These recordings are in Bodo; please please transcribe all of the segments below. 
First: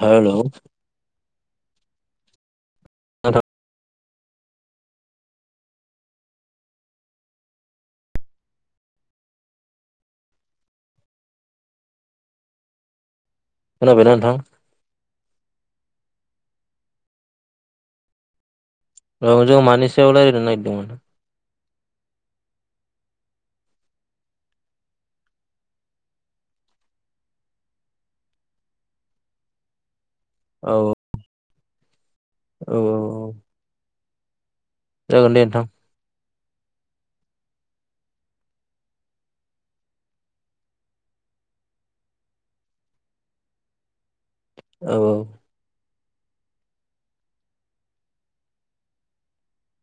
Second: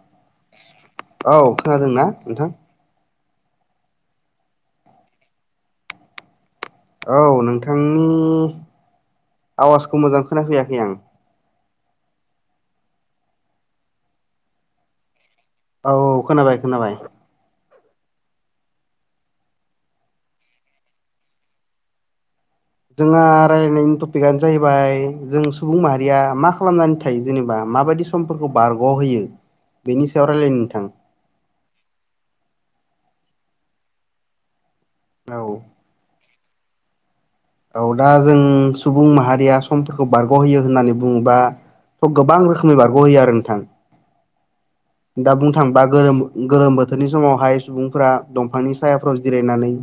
हेलौ। औ खोनादों ना नोंथां? [unintelligible] औ, नोंथांनि आवाजखौ मोजां खोनाफैयाखै आं। खोनाबायना नोंथां? औ- औ, खोनाबाय- खोनाबाय। औ, जों मानि सायाव रायज्लायनो नागिरदोंमोन? जोंहा रायलायनायनि टपिकआनो जाहैबाय, जों सुबुं माहारिया मा खालामनानै थायो जेनेबा माबायदि समफोरखौ बारग'होयो बेनि सायाव रायलायनि औ नोंथां। औ -औ। जागोन औ दे नोंथां। औ दा जों सुबुं माहारिया समफोरखौ बारग'होयो होननानै बुङोबा थ' गोबां रोखोमनि बारग'हैयो आरो नोंथां औ दा बुंनो थांबा गोरोम गोरोम बोथोरनि समावहाय सुबुंफोरा दंफांनि सायाफ्राव जिरायनानै ओ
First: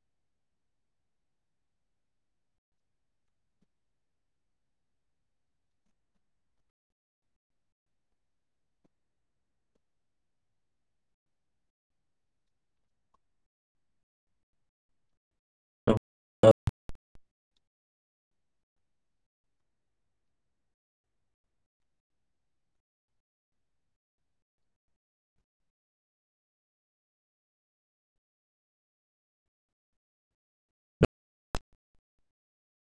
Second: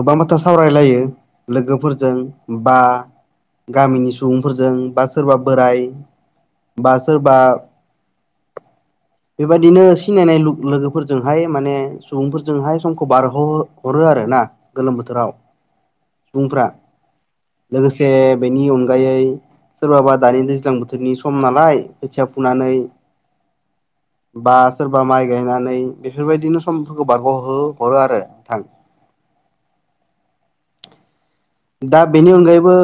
गोबां बाथ सावरायलायो लोगोफोरजों बा गामिनि सुबुंफोरजों बा सोरबा बोराय बा सोरबा बेबायदिनो सिनायनाय लोगोफोरजोंहाय माने सुबुंफोरजोंहाय समखौ बारहो हरो आरो। आरोना गोलोम बोथोराव औ सुबुंफोरा। लोगोसे बेनि अनगायै सोरबाबा दानि दैज्लां बोथोरनि सम नालाय खोथिया फुनानै बा सोरबा माइ गायनानै बेफोरबायदिनो समफोरखौ बारग'हो हरो आरो नोंथां। [inaudible] दा बेनि अनगायैबो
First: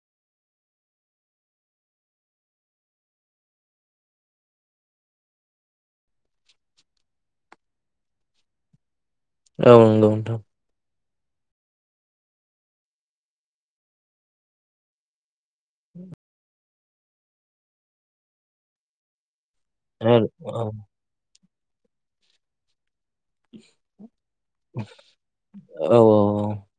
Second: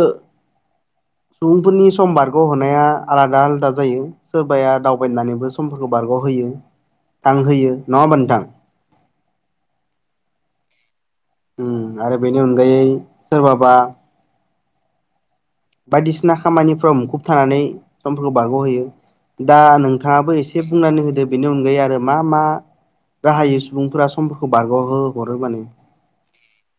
सुबुंफोरनि सम बारग'हरनाया आलादा आलादा जायो सोरबाया दावबायनानैबो समफोरखौ बारग' होयो थां होयो नङा होमा नोंथां? औ नंगौ नोंथां। ओम आरो बेनि अनगायै सोरबाबा बायदिसिना खामानिफ्राव मुखुब थानानै समफोरखौ बारग'होयो। दा नोंथाङाबो औ एसे बुंनानै होदो बेनि अनगायै आरो मा मा ? राहायै सुबुंफोरा समफोरखौ बारग'हो हरो माने।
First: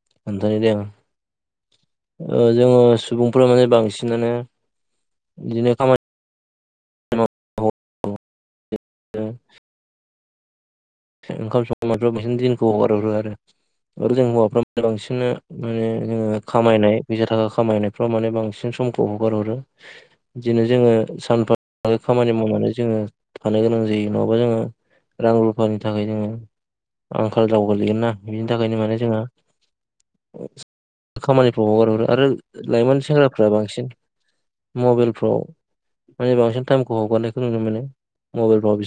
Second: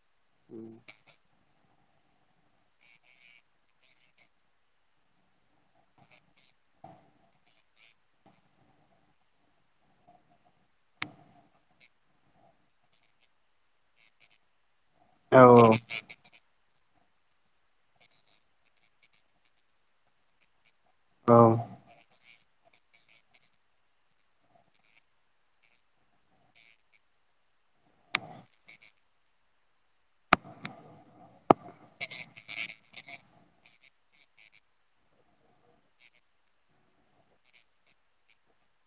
खोन्थानाय द [unintelligible] ओ जोङो सुबुंफोरा माने बांसिनानो जखााम [unintelligible] दा [unintelligible] ओंखाम संग्राफ्रा बिदिनो दिनखौ हगार हरो आरो जों हवाफ्रा बांसिननो औ माने जोङो खामायनाय फैसा थाखा खामायनायफ्राव माने बांसिन समखौ हगार हरो बिदिनो जोङो औ सानफा खामानि मावनानै जोङो थानो गोनां जायो नङाबा जोङो रां रु गावनि थाखाय जोङो आंखाल जागायाव गोग्लैगोन ना बिनि थाखायनो माने जोंहा खामानिफ्राव हगारहरो आरो लाइमोन सेंग्राफ्रा बांसिन मबाइलफ्राव माने बांसिन टाइमखौ हगारनायखौ नुनो मोनो मबाइलफ्राव बि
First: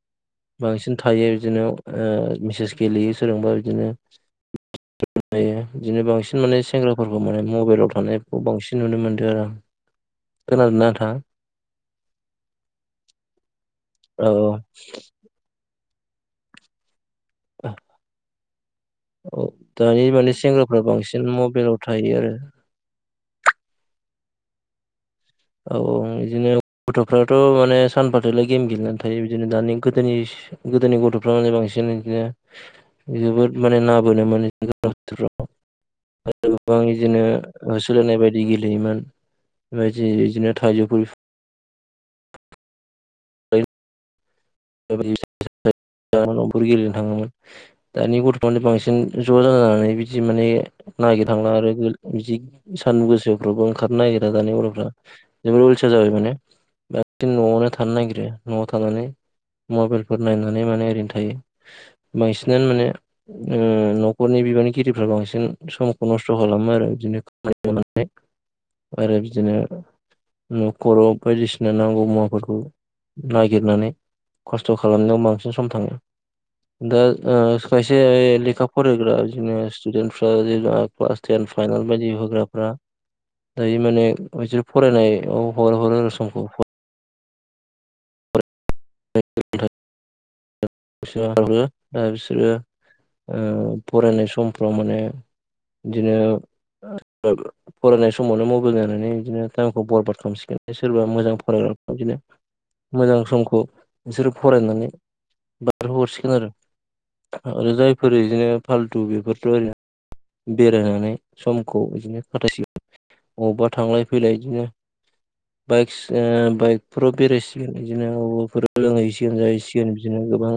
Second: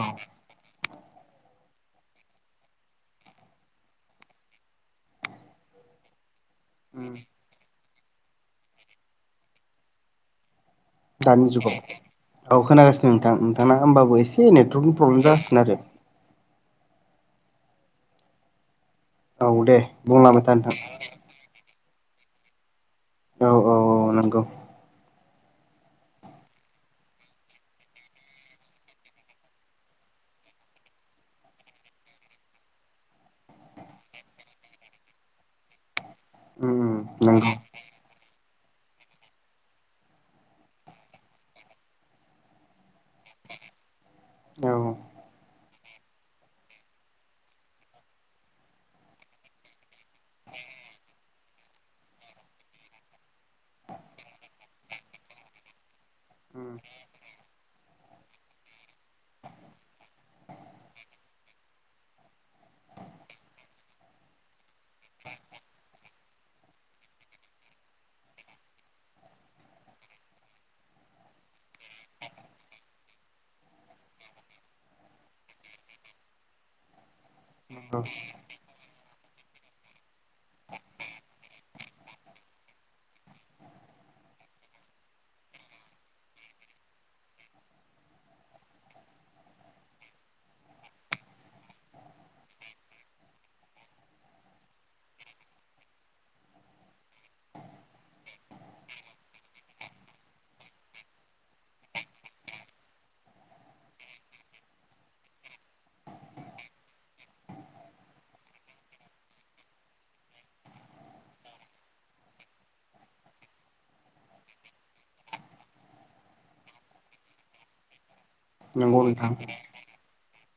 औ बांसिन थायो बिदिनो ओ मेसेस गेलेयो सोरजोंबा बिदिनो बिदिनो बांसिन बांसिन माने सेंग्राफोरखौ माने मबाइलाव थानायखौ बांसिन नुनो मोनदो आरो आं खोनादोंना नोंथाङा गामि जुगाव औ खोनागासिनो नोंथां नोंथांना होमबाबो औ एसे नेटवर्कनि प्रब्लेम जागासिनो आरो [unintelligible] औ दे दानि माने बुंलांबाय था नोंथां सेंग्राफ्रा बांसिन मबाइलाव थायो आरो औ औ औ नंगौ। औ औ उम बिदिनो गथ'फ्राथ' माने सानफाथोलो गेम गेलेनानै थायो बिदिनो दानि गोदोनि गोदोनि गथ'फ्रा माने बांसिन बिदिनो जोबोद माने ना बोनो मोन गोजां‌ बोथोराव उम उम नंगौ [unintelligible] जे बिदिनो थाइजौ फां औ। न'फोर गेलेनो थाङोमोन दानि गथ'फोरानो बांसिन ज' जानानै बि जि माने नागिर थांला आरो बिदि सान्दुं गोसाफ्रावबो ओंखारनो नागिरा दानि गथ'फ्रा बेफोर नंगौ [unintelligible] मबाइलफोर नायनानै माने ओरैनो थायो बांसिनानो माने ओ न'खरनि बिबाननिगिरिफ्रा बांसिन समखौ नस्थ' खालामो आरो बिदिनो खाम आरो बिदिनो न'खर खस्थ' खालामनायाव बांसिन सम थाङो दा ओ खायसे लेखा फरायग्रा बिदिनो स्टुडेन्टफ्रा जेनबा क्लास टेन फाइनेल बायदि होग्राफ्रा। दायो माने बिसोर फरायनायाव हगार हरो आरो समखौ। [unintelligible] दा बिसोरो ओ फरायनाय समफ्राव माने बिदिनो फरायनाय समावनो मबाइल नायनानै बिदिनो टाइमखौ बरबाद खालामसिगोन सोरबा मोजां फराय बिदिनो मोजां समखौ बिसोर फरायनानै। हरसिगोन आरो आरो जायफोर बिदिनो फालथु बेफोरथ' ओरैनो। बेराय होनानै समखौ बिदिनो खाथायसिगोन। अबावबा थांलाय फैलाय बिदिनो बाइक ओ बाइकफोराव बेरायसिगोन बिदिनो नंगौ नोंथां लोंहैसिगोन जाहैसिगोन बिदिनो गोबां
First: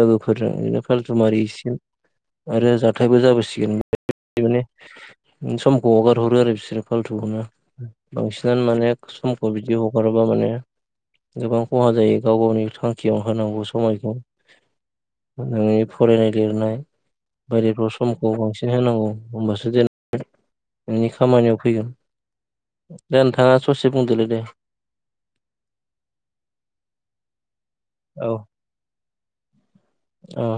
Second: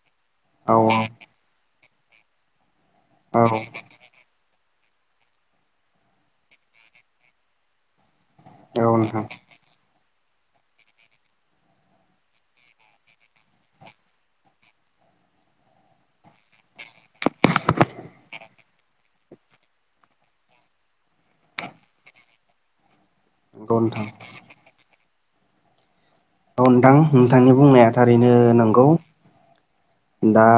लोगोफोरजों औ बिदिनो फालथुमारिहैसिगोन आरो जाथायबो औ जाबोसिगोन। बिदिनो समखौ हगार हरो आरो बिसोरो फाल्थुखौनो बांसिन गोन माने औ नोंथां समखौ बिदि ह हारबा माने गोबां खहा जायो गाव गावनि थांखियाव होनांगौ समायखौ नोंनि फरायनाय लिरनाय बायदिफ्राव समखौ बांसिन। सिन होनांगौ होमबासो जेन। नोंनि खामानियाव फैगोन दा नोंथाङा नंगौ ससे नोंथां बुंदोलै दे। औ नोंथां नोंथांनि बुंनाया औ थारैनो नंगौ। दा औ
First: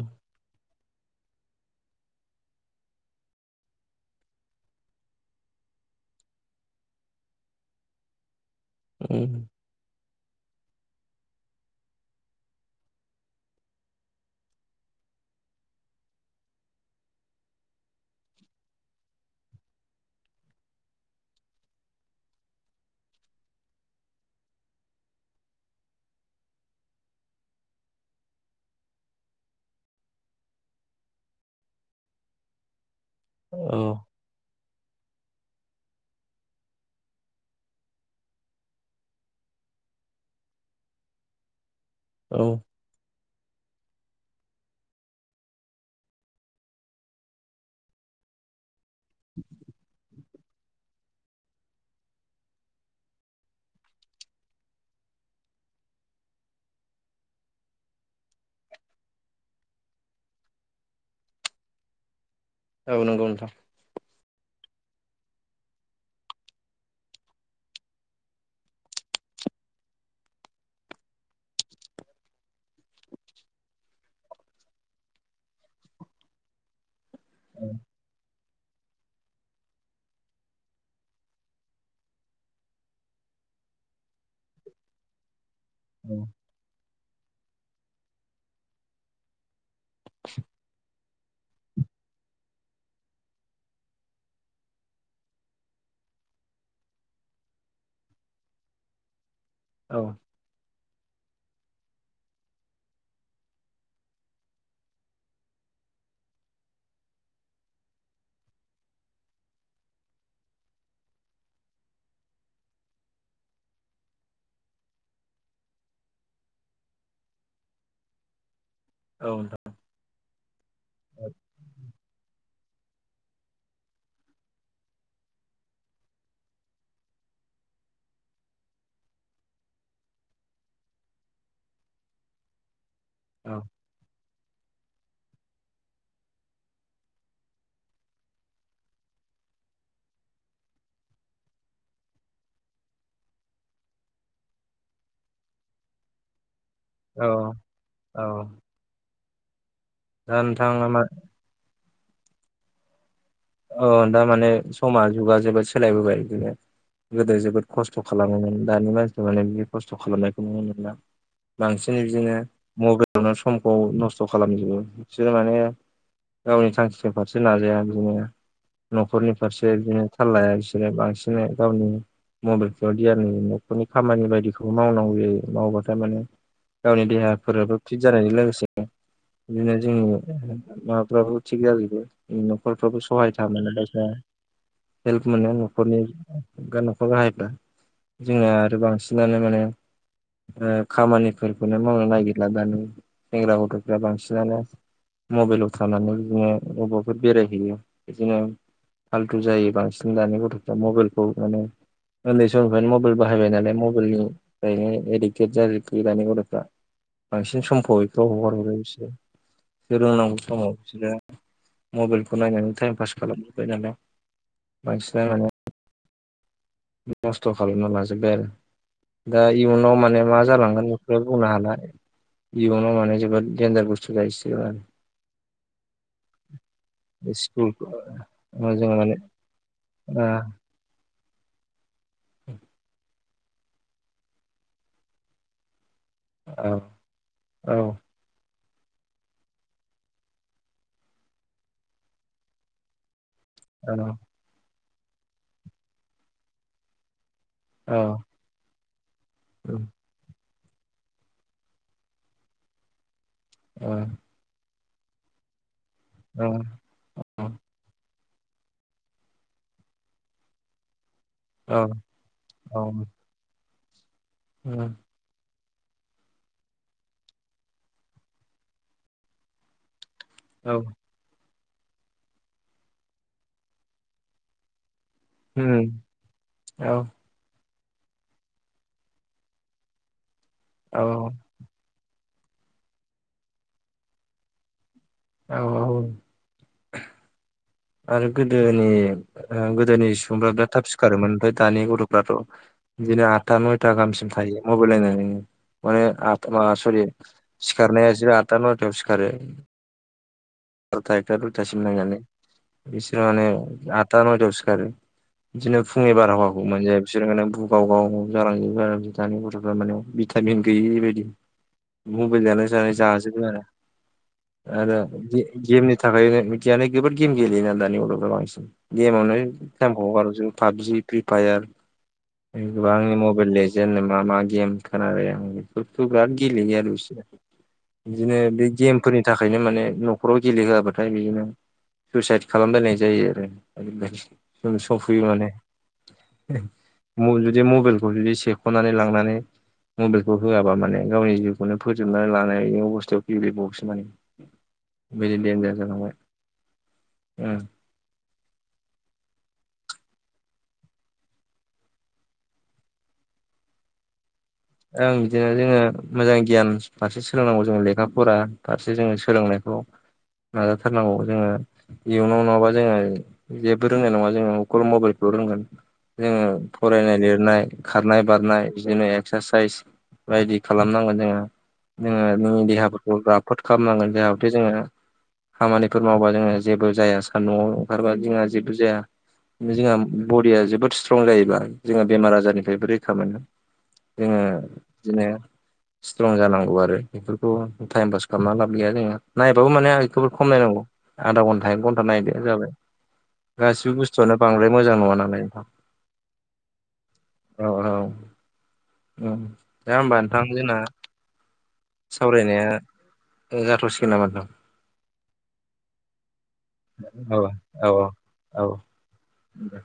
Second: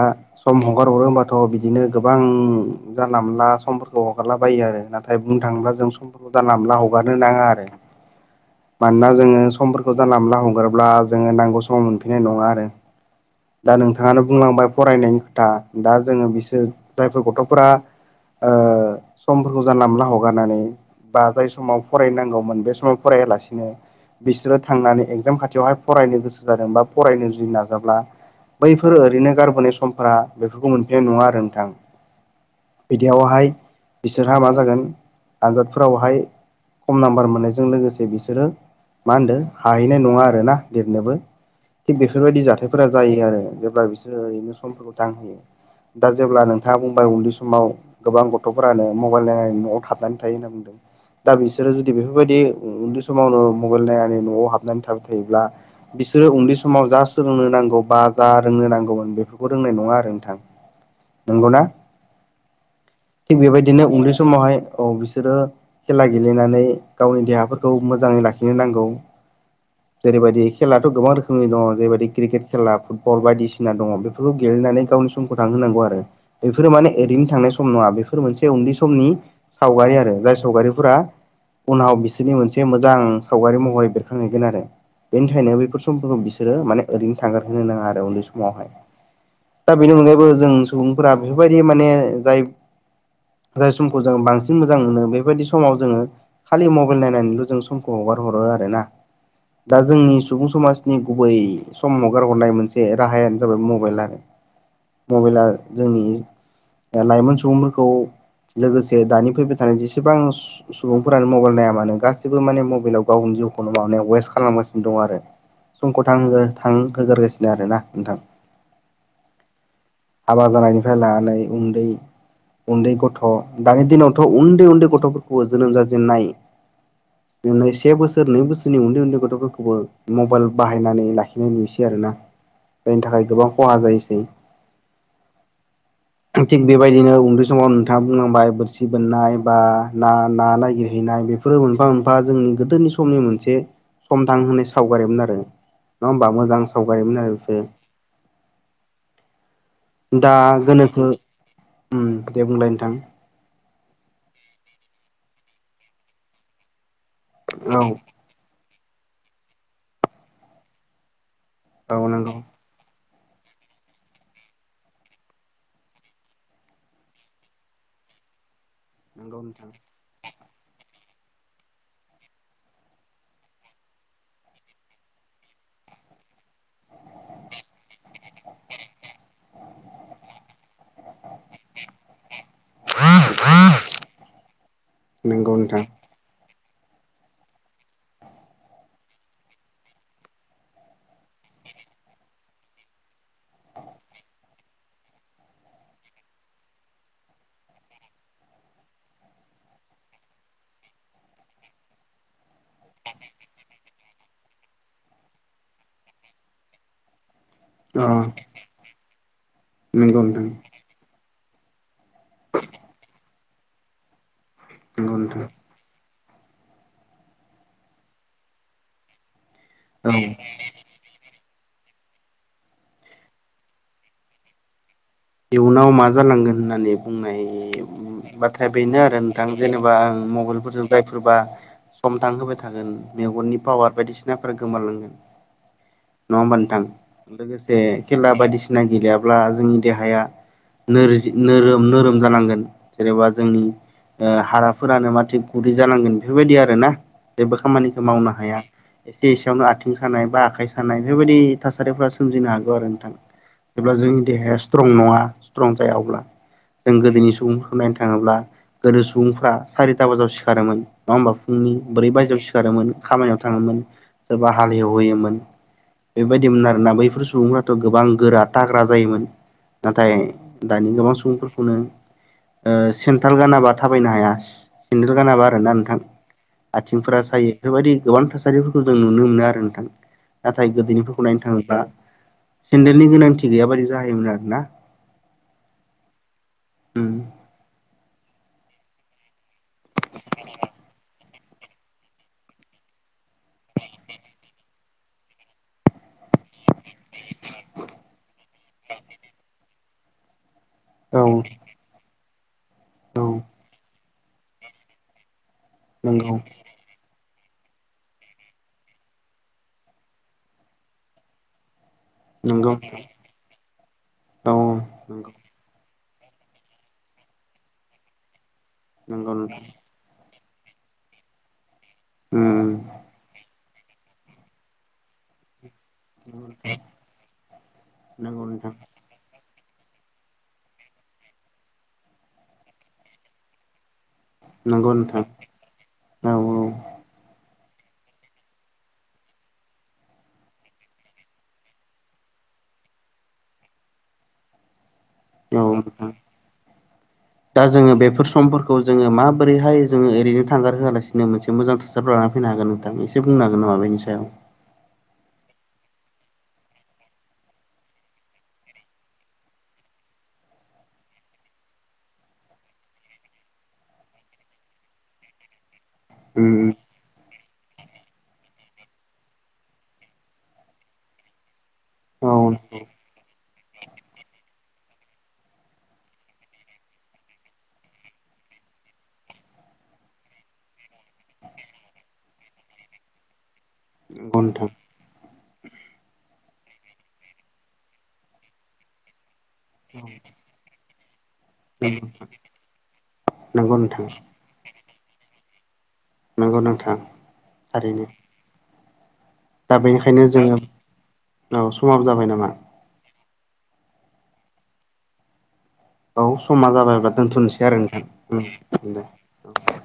सम हगार हरो हबाथ' बिदिनो गोबां जानला मोनला समफोरखौ हगारलाबायो आरो नाथाय बुंनो थाङोब्ला जों समफोरखौ जाना मोनला‌ हगारनो नांआ आरो। मानोना जों उम समफोरखौ जानला मोनला हगार अब्ला जोङो नांगौ समाव मोनफैनाय नङा आरो। दा नोंथाङानो बुंलांबाय फरायनायनि खोथा दा जोङो बिसोर जायफोर गथ'फोरा समफोरखौ जानला मोनला हगारनानै बा जाय समाव फरायनांगौमोन बे समाव फरायालासिनो बिसोरो थांनानै एगजाम खाथि बिवहाय फरायनो गोसो जादों बा फरायनो जुदि नाजाब्ला बैफोर ओरैनो गारबोनाय समफोरा बेफोरखौ मोनफिनाय नङा आरो नोंथां। बिदियावहाय औ बिसोरहा मा जागोन आनजादफोरावहाय खम नाम्बार मोननायजों लोगोसे बिसोरो मा होनदों हाहैनाय नङा आरो। आरो ना लेरनोबो थिग बेफोरबायदि औ जाथायफोरा जायो आरो। जेब्ला बिसोरो ओरैनो समफोरखौ दांहोयो । दा जेब्ला नोंथाङा बुंबाय उन्दै समाव गोबां गथ'फोरानो मबाइल नाय न'आव थाबनानै थ होनना बुंदों दा बिसोरो जुदि बेफोरबायदि उन्दै समावनो मबाइल नायनानै न'आव हाबनानै थाब हैैब्ला बिसोरो उन्दै समाव जा सोलोंनो नांगौ बा जा रोंनो नांगौमोन बेफोरखौ रोंनाय नङा आरो नोंथां। नंगौना औ नंगौ थिग नोंथां बेबायदिनो उंलिस समावहाय औ बिसोरो खेला गेलेनानै गावनि देहाफोरखौ मोजाङै लाखिनो नांगौ। [inaudible] जेरैबायदि खेलाथ' गोबां रोखोमनि दङ जेरैबायदि क्रिकेट खेला फुटबल बायदिसिना दङ बेफोरखौ गेलेनानै गावनि समखौ थांांगौ आरो बेफोरो माने ओरैनो थांनाय सम नङा बेफोर मोनसे। उन्दै समनि सावगारि आरो जाय सावगारिफोरा उनाव बिसोरनि मोनसे मोजां सावगारि महरै बेरखांहैगोन आरो। बेनिखायनो बैफोर समफोरखौ बिसोरो माने ओरैनो थांगार होनोनो नाङा आरो उन्दै समावहाय दा बेनि अनगायैबो जों सुबुंफोरा बेफोरबायदि माने जाय जाय समखौ जों बांसिन मोजां मोनो बेबायदि समाव जोङो खालि मबाइल नायनानैल' जों समखौ हगार हरो आर ना दा औ जोंनि सुबुं समाज नि गुबै समावगारहरनाय मोनसे राहायानो जाबाय मबाइल आरो मबाइला जोंनि लाइमोन सुबुंफोरखौ लोगोसे दानि फैबाय थानाय जेसेबां सुबुंफोरानो मबाइल नाया मानो गासैबो माने मबाइलाव गाव म खालामगासिनो दं आरो समखौ थां होगोरगासिनो आरोोना नोंथां औ नोंथां हाबा जानायनिफ्राय लानानै उन्दै उन्दै गथ' दानि दिनावथ' उन्दै उन्दै गथ'फोरखौ जोनोम जाजेनन्नाय न से बसोर नै बसोर उन्दे उन्दे फथ'फोरखौबो मबाइल बाहायनानै लाखिनाय नुयोसै आरोना जायनि थाखाय गोबां औ खहा जायोसै थिग बेबायदिनो उन्दै समाव नोंथाङा बुंनांबाय बोरसि बोननाय बा ना ना नागिरहैनाय बे बेफोरो मोनफा मोनफा जोंनि गोदोनि समनि मोनसे समथां होनाय सावगारिमोन आरो नङा होमबा मोजां सावगायोमोन औ आरो बेसे औ दा नोंथाङा मा गोनोखो दे बुंलाय नोंथां औ दारमाने समा जुगा जोबोद सोलायबोबाय बिनो गोदो जोबोद औ खस्थ' खालामोमोन दानि मानसिफ माने बि खस्थ' खालामनायखौ नुनोना बांसिन औ नंगौ बिदिनो मबाइलावनो समखौ नस्थ' खालामजोबो बिसोर माने गावनि थांखिनि फारसे नाजाया बिदिनो न'खरनि नंगौ नोंथां फारसे बिदिनो थाललाया बिसोरो बांसिनै गावनि मबाइलफ्राव दय न न'खरनि खामानि बायदिखौ मावनांगौ जायो मावबा थारमाने गावनि देहाफोराबो फिट जानायजों लोगोसे बिदिनो जोंनि [unintelligible] माबाफ्राबो थिग जाजोबो न'खरफ्राबो सहाय [unintelligible] हेल्प मोनो नंगौ नोंथां न'खरनि [unintelligible] न'खर गाहायब्ला जोंना आरो बांसिनानो माने खामानिफोरखौनो मावनो नागिरला दानि सेंग्रा गथ'फ्रा बांसिनानो मबाइलाव थानानै बिदिनो बबाफोर बेरायहैयो बिदिनो फाल्थु जायो बांसिन दानि गथ'फ्रा मबाइलखौ माने उन्दै समनिफ्रायनो मबाइल बाहायबाय नालाय मबाइलनिफ्रायनो एडिकटेट जायो आरोखि दानि गथ'फ्रा बांसिन समखौ अ बेफोराव हगार हरो बिसोर नंगौ सोलोंनांगौ नोंथां समाव बिसोरो मबाइलखौ नायनानै टाइम पास खालामबाय नालाय नंगौ नोंथां बांसिनानो [unintelligible] खस्थ' खालामना लाजोबबाय आरो दा इयुनाव माने औ मा जालांगोन बेखौ बुंनो हाला जिबनाव माने जोबोद देनजार बुस्थु जाहैसिगोन इयुनाव मा जालांगोन होननानै बे बुंनाय स्कुल बाथ्राया जों बेनो माने आरो नोंथां जेनेबा आं औ मबेलफोरजों जायफोरबा सम थां होबाय थागोन मेगननि पावार बायदिसिनाफोरा गोमलांगोन नङा होमबा नोंथां औ लोगोसे औ खेला बायदिसिना गेलेयाब्ला जोंनि देहाया नोरो नोरोम नोरोम जालांगोन जेनेबा जोंनि ओ हारा फोरानो माथिग गुरै जालांगोन बेफोरबायदि आरोना जेबो खामानिखौ औ मावनो हाया एसे एसेयावनो औ आथिं सानाय बा आखाइ सानाय बेबायदि थासारिफोरा सोमजिनो हागौ आरो नोंथां जेब्ला जोंनि देहाया स्ट्रं नङा स्ट्रं [unintelligible] अब्ला जों गोदोनि सुबुंफोरखौ नायनो थाङोब्ला गोदो सुबुंफ्रा सारिता बाजायाव सिखारोमोन मा होमबा फुंनि ब्रै बाजिआव सिखारोमोन खामानियाव थाङोमोन सोरबा हालेवहैयोमोन बेबायदिमोन आरोना बैफोर सुबुंफ्राथ' गोबां गोरा थाग्रा जायोमोन नाथाय औ दानि गोबां सुबुंफोरखौनो ओ सेनथाल गानाबा थाबायनो हाया सेन्देल गानाबा आरो ना उम नोंथां औ आथिंफोरा सायो। बेफोरबायदि गोबां थासारिफोरखौ जों नुनो मोनो आरो नोंथां नाथाय औ गोदोनिफोरखौ नायनो थाङोब्ला सेन्देलनि गोनांथि गैया बादि जाहायोमोन आरो ना औ औ उम आरो गोदोनि ओ गोदोनि सुबुंफोरा बिराद थाब सिखारोमोन। आमफाय दानि गथ'फ्राथ' बिदिनो आदथा नयथा गाहामसिम थायो मबाइल नायनानै माने आ म सरि सिखारनाया बिसोर आदथा नयथायाव सिखारो। औ एकथा दुथासिम नायनानै बिसोरो औ माने आठथा नयथायाव सिखारो बिदिनो फुंनि नंगौ बारहावाखौ मोनजाया बिसोर बुगाव गाव जालांजोबो दानि गथ'फ्रा माने भिटामिन गैयि बायदि मबाइलजोंनो जानाय नंगौ जानाय जाजोबो आरो औ आरो नंगौ बि गेमनि थाखायनो [unintelligible] जोबोद गेम गेलेयोना दानि गथ'फ्रा बांसिन नंगौ गेमावनो नोंथां टाइमखौ हगार हरजो पाबजि फ्रि फायार उम गोबांनि मबेल लेजेन जेनो मा मा गेम खोनारायो आं बिराद गेलेयो आरो बिसोरो बिदिनो नंगौ बे नोंथां गेमफोरनि थाखायनो माने न'ख न'खराव गेलेहोआबाथाय बिदिनो सुइसाइद खालामलायनाय जायो आरो [unintelligible] जों नंगौ सफैयो नोंथां माने औ [unintelligible] बि मबाइलखौ बिदि सेख'नानै लांनानै मबाइलखौ होआबा माने गावनि जिउखौनो फोजोबनानै लानाय अबस्थायाव फैयो [unintelligible] बे देनजार औ नोंथां जालांबाय दा जोङो बेफोर समफोरखौ जोङो माबोरैहाय जोङो ओरैनो थांगार होआलासिनो मोनसे मोजां थासारि लानानै फैनो हागोन नोंथां एसे बुंनो हागोन नामा बेनि सायाव? ओं बिदिनो जोङो मोजां गियान फारसे सोलोंनांगौ जोङो लेखा फरा फारसे जोङो सोलोंनायखौ नाजाथारनांगौ जोङो इयुनाव नङाबा जोङो जेबो रोंनाय नङा जोङो अकल मबाइलखौ रोंगोन जोङो उम फरायनाय लिरनाय खारनाय बारनाय बिदिनो एक्सारसाइस बायदि खालामनांगोन जोङो औ जोङो नोंनि नंगौ देहाफोरखौ रा फोद खालामनांगोन जाहाथे जोङो खामानिफोर मावबा जोङो जेबो जाया सान्दुंआव ओंखारबा जोंहा जेबो जाया। जोंहा बडिया जोबोद स्ट्रं जायोब्ला जोंहा बेमार आजारनिफ्रायबो रैखा मोनो। जोङो नोंथां बिदिनो स्ट्रं जानांगौ आरो बेफोरखौ टाइम पास खालामना लाब गैया जोङो नायबाबो माने बेखौबो खमायनांगौ। आधा घन्टा एक घन्टा नायदो जाबाय [inaudible] गासिबो बुस्थुआनो बांद्राय मोजां नङा नालाय नोंथां। नंगौ नोंथां औ औ थारैनो। उम दा होमबा बेनिखायनो नोंथां जोङो जोंना औ समाबो जाबाय नामा सावरायनाया जाथ'सि [unintelligible] औ समा जाबायब्ला दोनथ'नसै आरो औ औ औ नोंथां दे औ।